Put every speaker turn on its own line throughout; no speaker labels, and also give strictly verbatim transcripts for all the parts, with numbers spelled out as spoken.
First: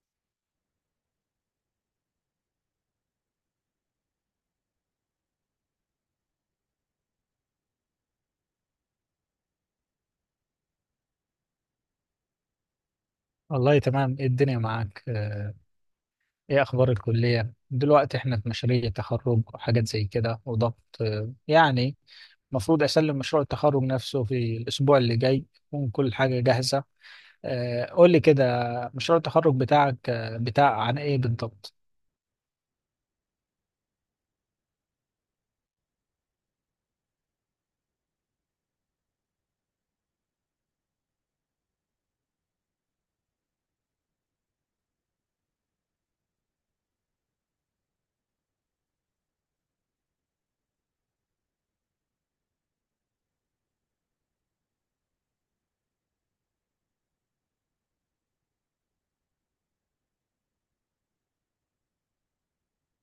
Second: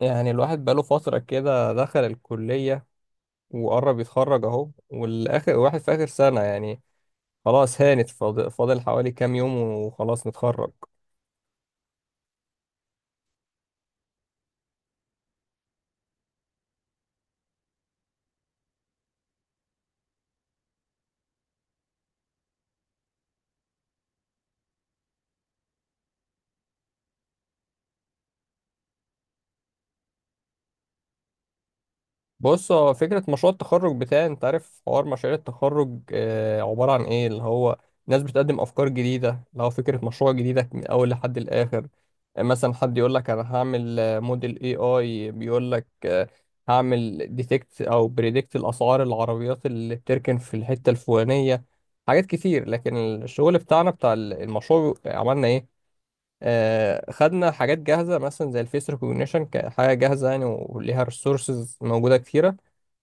يعني الواحد بقاله فترة كده دخل الكلية وقرب يتخرج أهو، والآخر واحد في آخر سنة يعني خلاص هانت، فاضل فاضل حوالي كام يوم وخلاص نتخرج.
والله تمام، إيه الدنيا معاك؟ آه، ايه اخبار الكلية دلوقتي؟ احنا في مشاريع تخرج وحاجات زي كده وضغط، آه، يعني المفروض اسلم مشروع التخرج نفسه في الاسبوع اللي جاي، تكون كل حاجة جاهزة. آه، قول لي كده، مشروع التخرج بتاعك آه، بتاع عن ايه بالضبط؟
بص، هو فكرة مشروع التخرج بتاعي، انت عارف حوار مشاريع التخرج آه، عبارة عن ايه؟ اللي هو ناس بتقدم افكار جديدة، اللي هو فكرة مشروع جديدة من اول لحد الاخر. آه، مثلا حد يقول لك انا هعمل آه، موديل اي اي، بيقول لك آه، هعمل ديتكت او بريدكت الاسعار العربيات اللي بتركن في الحتة الفلانية. حاجات كتير، لكن الشغل بتاعنا بتاع المشروع عملنا ايه؟ آه، خدنا حاجات جاهزة مثلا زي الفيس ريكوجنيشن كحاجة جاهزة يعني، وليها ريسورسز موجودة كتيرة،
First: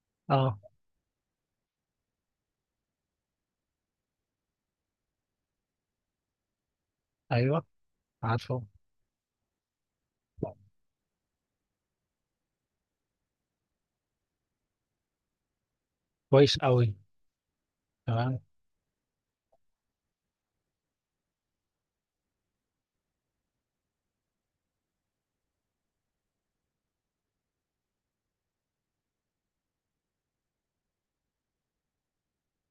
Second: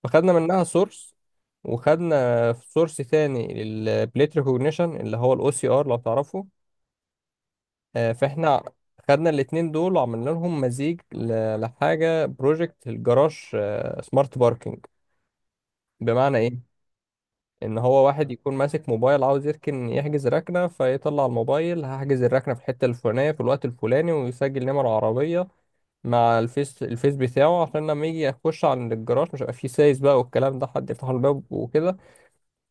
فخدنا
اه،
منها سورس. وخدنا سورس تاني للبليت ريكوجنيشن اللي هو الاو سي ار لو تعرفه.
ايوه،
آه،
عارفه،
فاحنا خدنا الاتنين دول وعملنا لهم مزيج ل- لحاجة بروجكت الجراج، سمارت باركينج. بمعنى
كويس
ايه؟
قوي،
ان هو واحد
تمام.
يكون ماسك موبايل عاوز يركن، يحجز ركنة فيطلع الموبايل هحجز الركنة في الحتة الفلانية في الوقت الفلاني، ويسجل نمر عربية مع الفيس الفيس بتاعه، عشان لما يجي يخش على الجراج مش هيبقى فيه سايس بقى والكلام ده حد يفتح له الباب وكده.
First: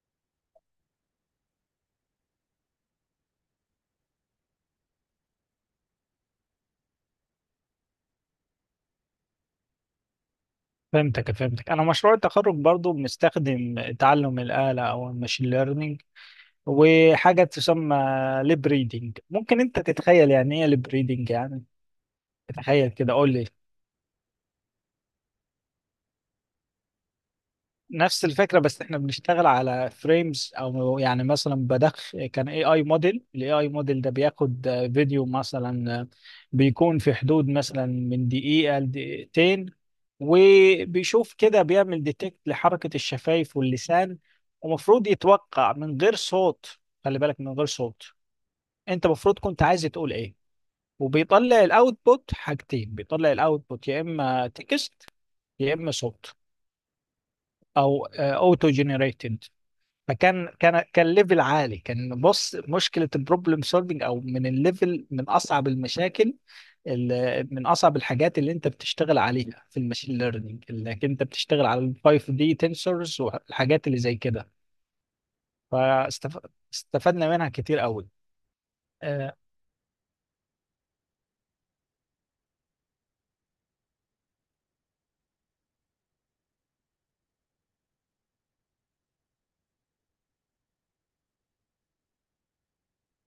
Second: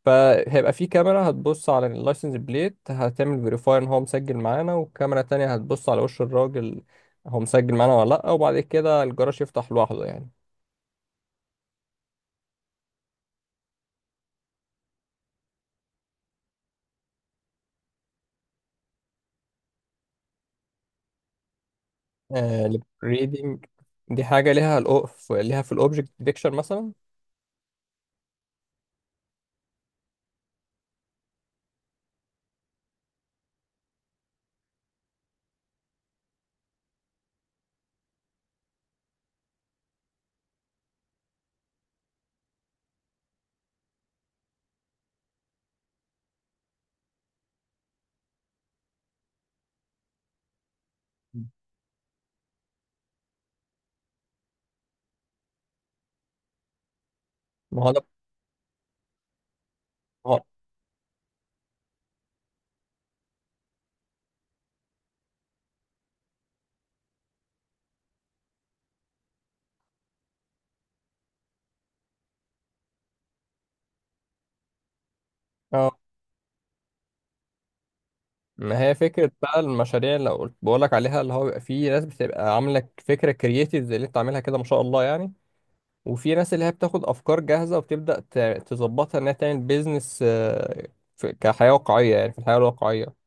فهيبقى فيه كاميرا هتبص على اللايسنس بليت، هتعمل فيريفاي ان هو مسجل معانا، والكاميرا التانية هتبص على وش الراجل هو مسجل معانا ولا لأ، وبعد كده الجراج يفتح لوحده يعني.
فهمتك فهمتك، انا مشروع التخرج برضو بنستخدم تعلم الآلة او الماشين ليرنينج، وحاجة تسمى ليب ريدنج. ممكن انت تتخيل يعني ايه ليب ريدنج؟ يعني تتخيل كده، قول لي.
الريدنج دي حاجة ليها الأوف، ليها في الأوبجكت ديتكشن مثلا.
نفس الفكرة بس احنا بنشتغل على فريمز، او يعني مثلا بدخ كان اي اي موديل، الاي اي موديل ده بياخد فيديو مثلا، بيكون في حدود مثلا من دقيقة لدقيقتين، وبيشوف كده بيعمل ديتكت لحركة الشفايف واللسان، ومفروض يتوقع من غير صوت. خلي بالك، من غير صوت. انت المفروض كنت عايز تقول ايه. وبيطلع الاوتبوت حاجتين، بيطلع الاوتبوت يا اما تكست يا اما صوت،
ما هو
او
ده.
اوتو جنريتد.
ما
فكان كان كان ليفل عالي، كان بص مشكله البروبلم سولفنج، او من الليفل من اصعب المشاكل. ال- من اصعب الحاجات اللي انت بتشتغل عليها في الماشين ليرنينج، انك انت بتشتغل على ال خمسة دي تنسورز والحاجات اللي زي كده،
هو-
فاستفدنا منها كتير قوي.
ما هي فكرة
آه،
بقى المشاريع اللي قلت بقول لك عليها، اللي هو بيبقى فيه ناس بتبقى عاملة فكرة كرييتيف زي اللي انت عاملها كده ما شاء الله يعني. وفي ناس اللي هي بتاخد أفكار جاهزة وبتبدأ ت- تظبطها إنها تعمل بيزنس كحياة واقعية، يعني في الحياة الواقعية.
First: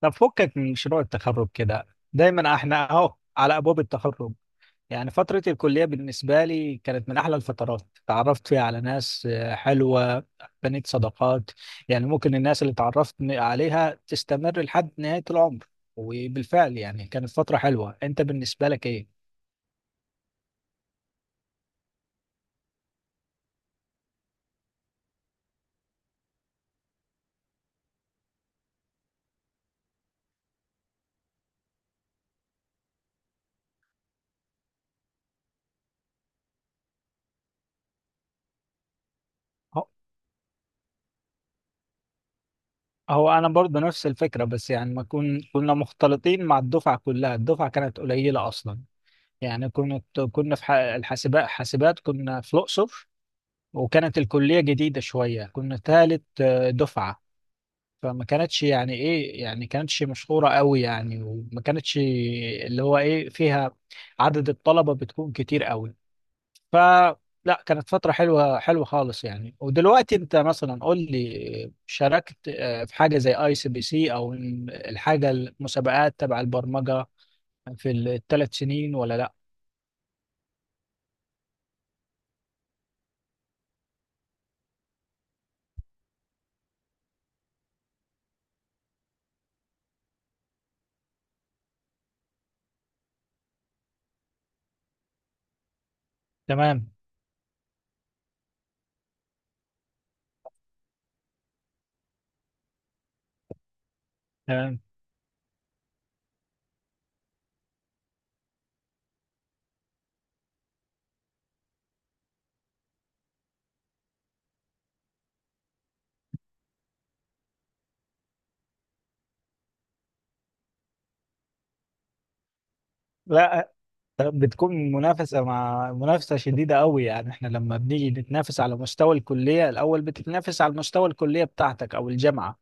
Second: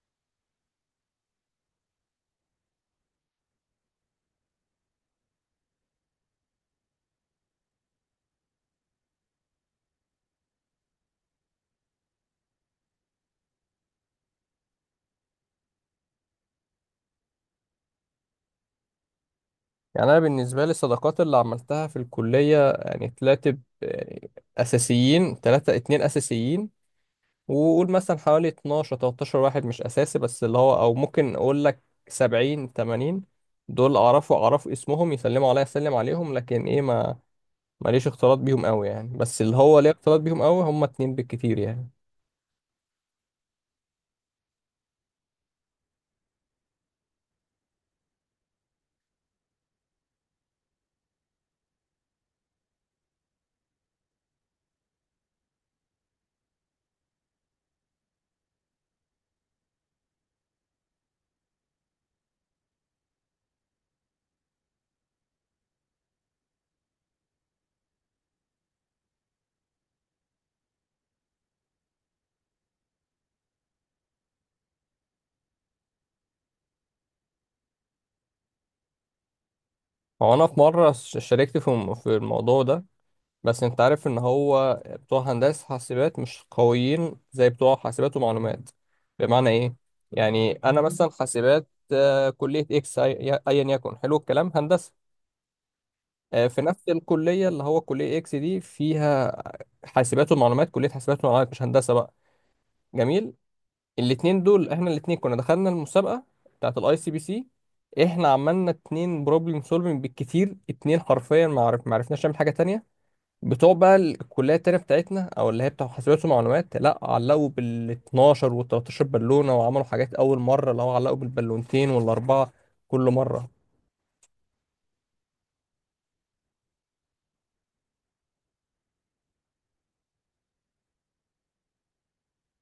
طب فكك من مشروع التخرج كده. دايما احنا اهو على ابواب التخرج، يعني فترة الكلية بالنسبة لي كانت من أحلى الفترات. تعرفت فيها على ناس آه، حلوة، بنيت صداقات، يعني ممكن الناس اللي تعرفت عليها تستمر لحد نهاية العمر. وبالفعل يعني كانت فترة حلوة. أنت بالنسبة لك إيه؟
يعني أنا بالنسبة لي الصداقات اللي عملتها في الكلية، يعني تلاتة ب- يعني أساسيين، تلاتة اتنين أساسيين، وقول مثلا حوالي اتناشر تلتاشر واحد مش اساسي، بس اللي هو او ممكن اقول لك سبعين تمانين دول اعرفه، اعرف اسمهم يسلموا عليا اسلم عليهم، لكن ايه، ما ماليش اختلاط بيهم قوي يعني. بس اللي هو
هو
ليه اختلاط بيهم قوي هم اتنين بالكتير يعني.
هو أنا برضه نفس الفكرة، بس يعني ما كن كنا مختلطين مع الدفعة كلها، الدفعة كانت قليلة أصلا. يعني كنت كنا في ح- الحاسبات، حاسبات كنا في الأقصر، وكانت الكلية جديدة شوية، كنا ثالث دفعة. فما كانتش يعني ايه، يعني كانتش مشهورة قوي يعني، وما كانتش اللي هو ايه فيها عدد الطلبة بتكون كتير قوي. فلا، كانت فترة حلوة حلوة خالص يعني. ودلوقتي انت مثلا قول لي، شاركت آه، في حاجة زي اي سي بي سي او الحاجة المسابقات تبع البرمجة في الثلاث سنين ولا لا؟
هو انا في مره ش- شاركت في الم- في الموضوع ده، بس انت عارف ان هو بتوع هندسه حاسبات مش قويين زي بتوع حاسبات ومعلومات. بمعنى ايه؟ يعني انا مثلا حاسبات، آه، كليه اكس أي- ايا يكن، حلو الكلام، هندسه آه، في نفس
تمام،
الكلية، اللي هو كلية اكس دي فيها حاسبات ومعلومات. كلية حاسبات ومعلومات مش هندسة بقى. جميل. الاتنين دول
تمام.
احنا الاتنين كنا دخلنا المسابقة بتاعت الاي سي بي سي. احنا عملنا اتنين بروبلم سولفنج بالكتير، اتنين، حرفيا ما عرف ما عرفناش نعمل حاجة تانية. بتوع بقى الكلية التانية بتاعتنا او اللي هي بتاع حاسبات ومعلومات، لا علقوا بال اتناشر وال تلتاشر بالونة، وعملوا حاجات اول مرة اللي هو علقوا بالبالونتين والاربعة كل مرة.
لا، بتكون منافسة، مع منافسة شديدة قوي يعني. احنا لما بنيجي نتنافس على مستوى الكلية، الأول بتتنافس على مستوى الكلية بتاعتك أو الجامعة،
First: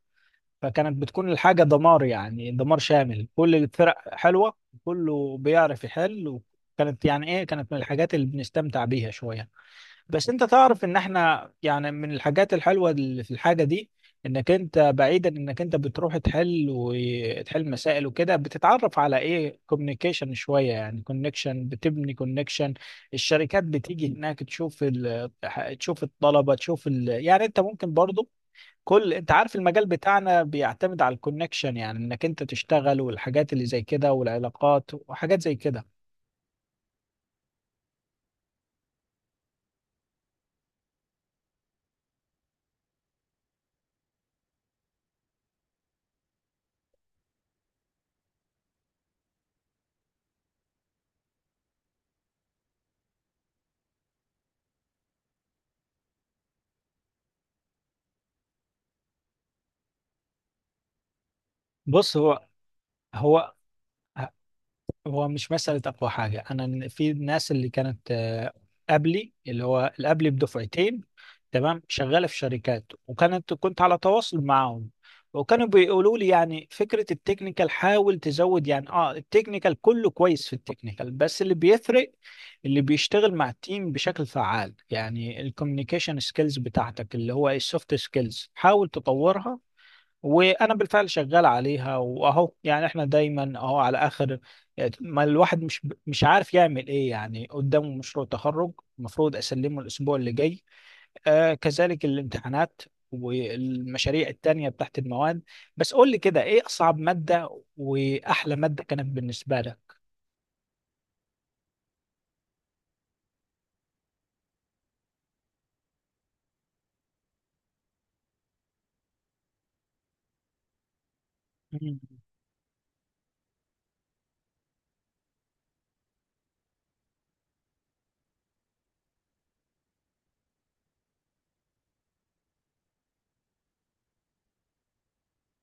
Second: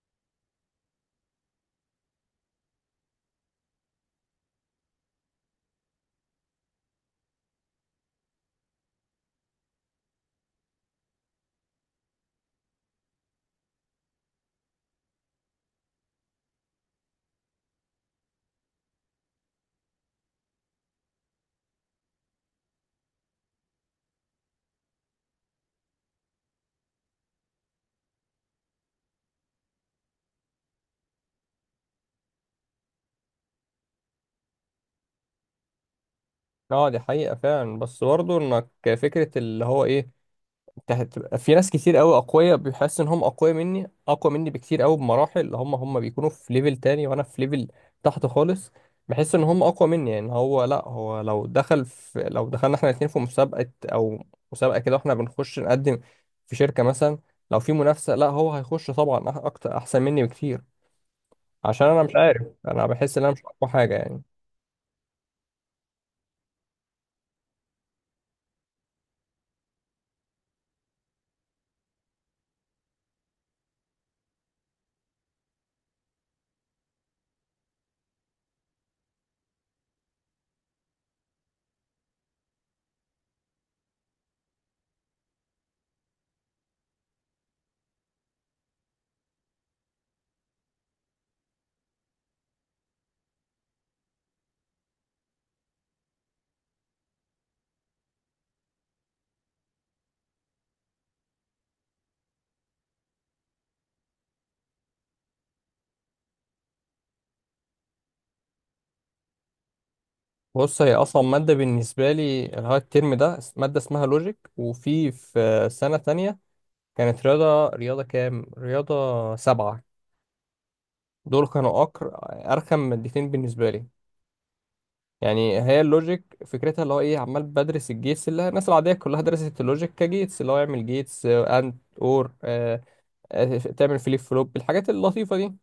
فكانت بتكون الحاجة دمار، يعني دمار شامل، كل الفرق حلوة، كله بيعرف يحل. وكانت يعني ايه، كانت من الحاجات اللي بنستمتع بيها شوية. بس انت تعرف ان احنا يعني من الحاجات الحلوه اللي في الحاجه دي، انك انت بعيدا انك انت بتروح تحل وتحل مسائل وكده، بتتعرف على ايه كوميونيكيشن شويه، يعني كونكشن، بتبني كونكشن. الشركات بتيجي هناك، تشوف ال... تشوف الطلبه، تشوف ال... يعني انت ممكن برضو كل، انت عارف المجال بتاعنا بيعتمد على الكونكشن، يعني انك انت تشتغل والحاجات اللي زي كده والعلاقات وحاجات زي كده.
اه، دي حقيقة فعلا، بس برضه انك، فكرة اللي هو ايه، هتبقى في ناس كتير قوي اقوياء، بيحس ان هم اقوياء مني، اقوى مني بكتير قوي بمراحل، اللي هم هم بيكونوا في ليفل تاني وانا في ليفل تحت خالص. بحس ان هم اقوى مني يعني. هو لا، هو لو دخل في لو دخلنا احنا الاتنين في مسابقة او مسابقة كده واحنا بنخش نقدم في شركة مثلا، لو في منافسة لا هو هيخش طبعا أح- اكتر، احسن مني بكتير، عشان انا مش
بص، هو
عارف، انا بحس ان انا مش
هو
اقوى حاجة يعني.
هو مش مسألة أقوى حاجة. أنا في الناس اللي كانت آه، قبلي، اللي هو اللي قبلي بدفعتين، تمام، شغالة في شركات، وكانت كنت على تواصل معاهم، وكانوا بيقولوا لي يعني فكرة التكنيكال حاول تزود، يعني اه التكنيكال كله كويس، في التكنيكال بس اللي بيفرق اللي بيشتغل مع التيم بشكل فعال، يعني الكوميونيكيشن سكيلز بتاعتك، اللي هو السوفت سكيلز، حاول تطورها. وانا بالفعل شغال عليها، واهو يعني احنا دايما اهو على اخر، ما الواحد مش مش عارف يعمل ايه يعني، قدامه مشروع تخرج المفروض اسلمه الاسبوع اللي جاي، آه كذلك الامتحانات والمشاريع التانية بتاعت المواد. بس قول لي كده، ايه اصعب مادة واحلى مادة كانت بالنسبة لك؟
بص، هي اصلا ماده بالنسبه لي اللي هو الترم ده ماده اسمها لوجيك، وفي في سنه تانية كانت رياضة، رياضة كام؟ رياضة سبعة. دول كانوا
مم.
أكر أرخم مادتين بالنسبة لي. يعني هي اللوجيك فكرتها اللي هو إيه، عمال بدرس الجيتس، اللي الناس العادية كلها درست اللوجيك كجيتس، اللي هو يعمل جيتس أند أور آه، آه، تعمل فليب فلوب، الحاجات اللطيفة دي.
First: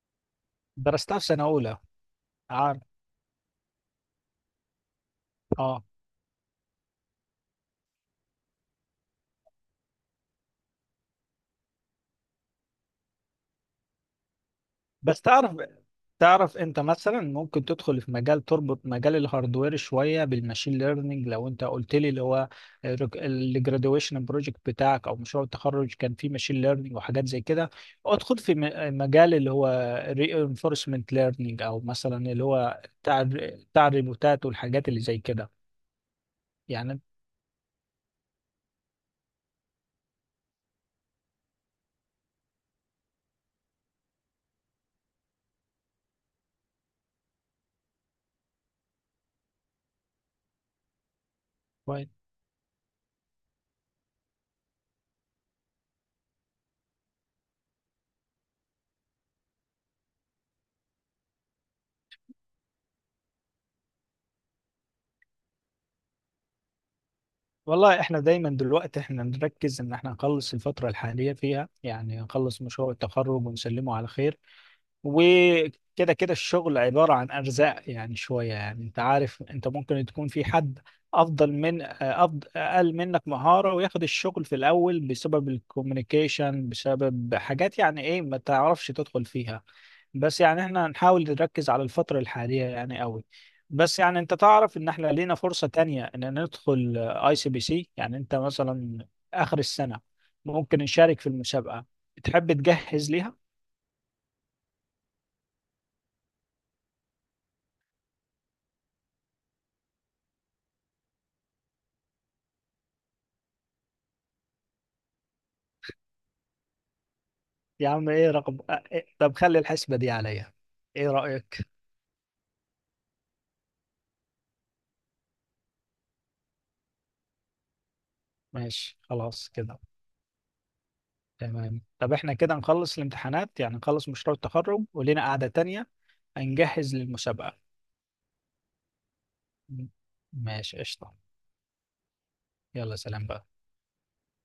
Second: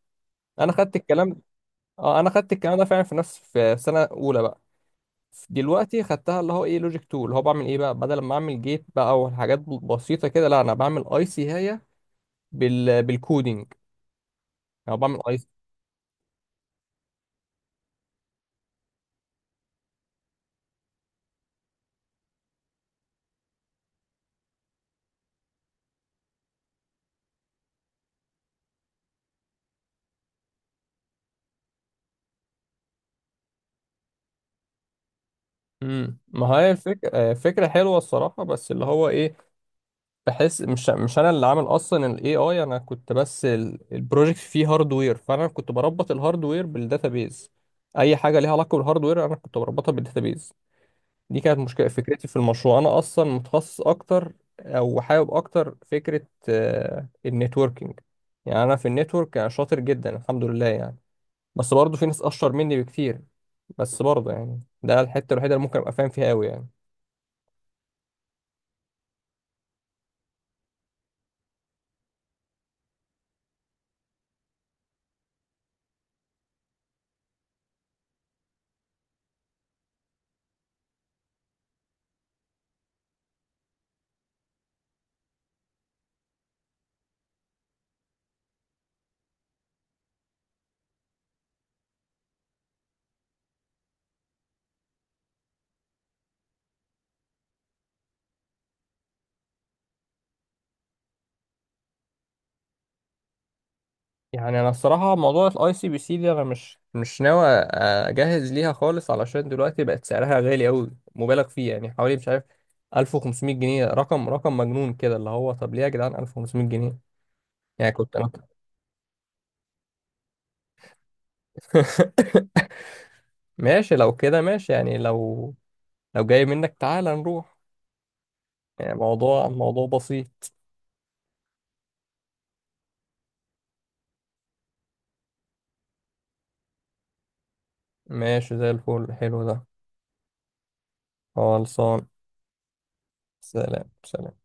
أنا خدت
درستها في
الكلام،
سنة اولى.
أه أنا خدت الكلام
عارف.
ده فعلا في نفس، في سنة أولى بقى.
اه.
دلوقتي خدتها اللي هو ايه، لوجيك اتنين، اللي هو بعمل ايه بقى، بدل ما اعمل جيت بقى وحاجات بسيطه كده، لا انا بعمل اي سي هي بال بالكودينج، او بعمل.
بس تعرف تعرف انت مثلا ممكن تدخل في مجال تربط مجال الهاردوير شويه بالماشين ليرنينج. لو انت قلت لي اللي هو الجراديويشن بروجكت بتاعك او مشروع التخرج كان فيه ماشين ليرنينج وحاجات زي كده، ادخل في م- مجال اللي هو reinforcement ليرنينج، او مثلا اللي هو بتاع الر- بتاع الريبوتات والحاجات اللي زي كده.
امم، ما هي
يعني
الفكرة، فكرة حلوة الصراحة، بس اللي هو ايه، بحس مش مش انا اللي عامل اصلا الاي اي، انا كنت بس ال- البروجكت فيه هاردوير، فانا كنت بربط الهاردوير بالداتابيز. اي حاجة ليها علاقة بالهاردوير انا كنت بربطها بالداتابيز. دي كانت مشكلة،
كويس.
فكرتي في المشروع انا اصلا متخصص اكتر او حابب اكتر فكرة النتوركينج. يعني انا في النتورك أنا شاطر جدا الحمد لله يعني، بس برضه في ناس اشطر مني بكتير، بس برضه يعني ده الحتة الوحيدة اللي ممكن ابقى فاهم فيها قوي يعني.
والله احنا دايما دلوقتي احنا نركز ان احنا نخلص الفتره الحاليه فيها، يعني نخلص مشروع التخرج ونسلمه على خير. وكده كده الشغل عبارة عن أرزاق، يعني شوية، يعني أنت عارف، أنت ممكن تكون في حد أفضل من أفضل أقل منك مهارة وياخد الشغل في الأول بسبب الكوميونيكيشن، بسبب حاجات يعني إيه ما تعرفش تدخل فيها. بس يعني إحنا هنحاول نركز على الفترة الحالية يعني قوي. بس يعني أنت تعرف إن إحنا لينا فرصة تانية إن ندخل أي سي بي سي، يعني أنت مثلا آخر السنة ممكن نشارك في المسابقة. تحب تجهز ليها؟
يعني انا الصراحه موضوع الاي سي بي سي دي انا مش مش ناوي اجهز ليها خالص، علشان دلوقتي بقت سعرها غالي قوي مبالغ فيه، يعني حوالي مش عارف ألف وخمسمائة جنيه، رقم رقم مجنون كده اللي هو، طب ليه يا جدعان ألف وخمسمائة جنيه؟
يا
يعني
عم
كنت انا
ايه رقم آه، إيه؟ طب خلي الحسبة دي عليا، ايه رأيك؟
ماشي، لو كده ماشي يعني، لو لو جاي منك تعالى نروح. يعني
ماشي
موضوع
خلاص كده.
موضوع بسيط.
تمام، طب احنا كده نخلص الامتحانات، يعني نخلص مشروع التخرج ولينا قعدة تانية هنجهز للمسابقة.
ماشي زي الفل، حلو ده.
م- ماشي قشطة.
خلصان.
يلا سلام بقى.
سلام سلام.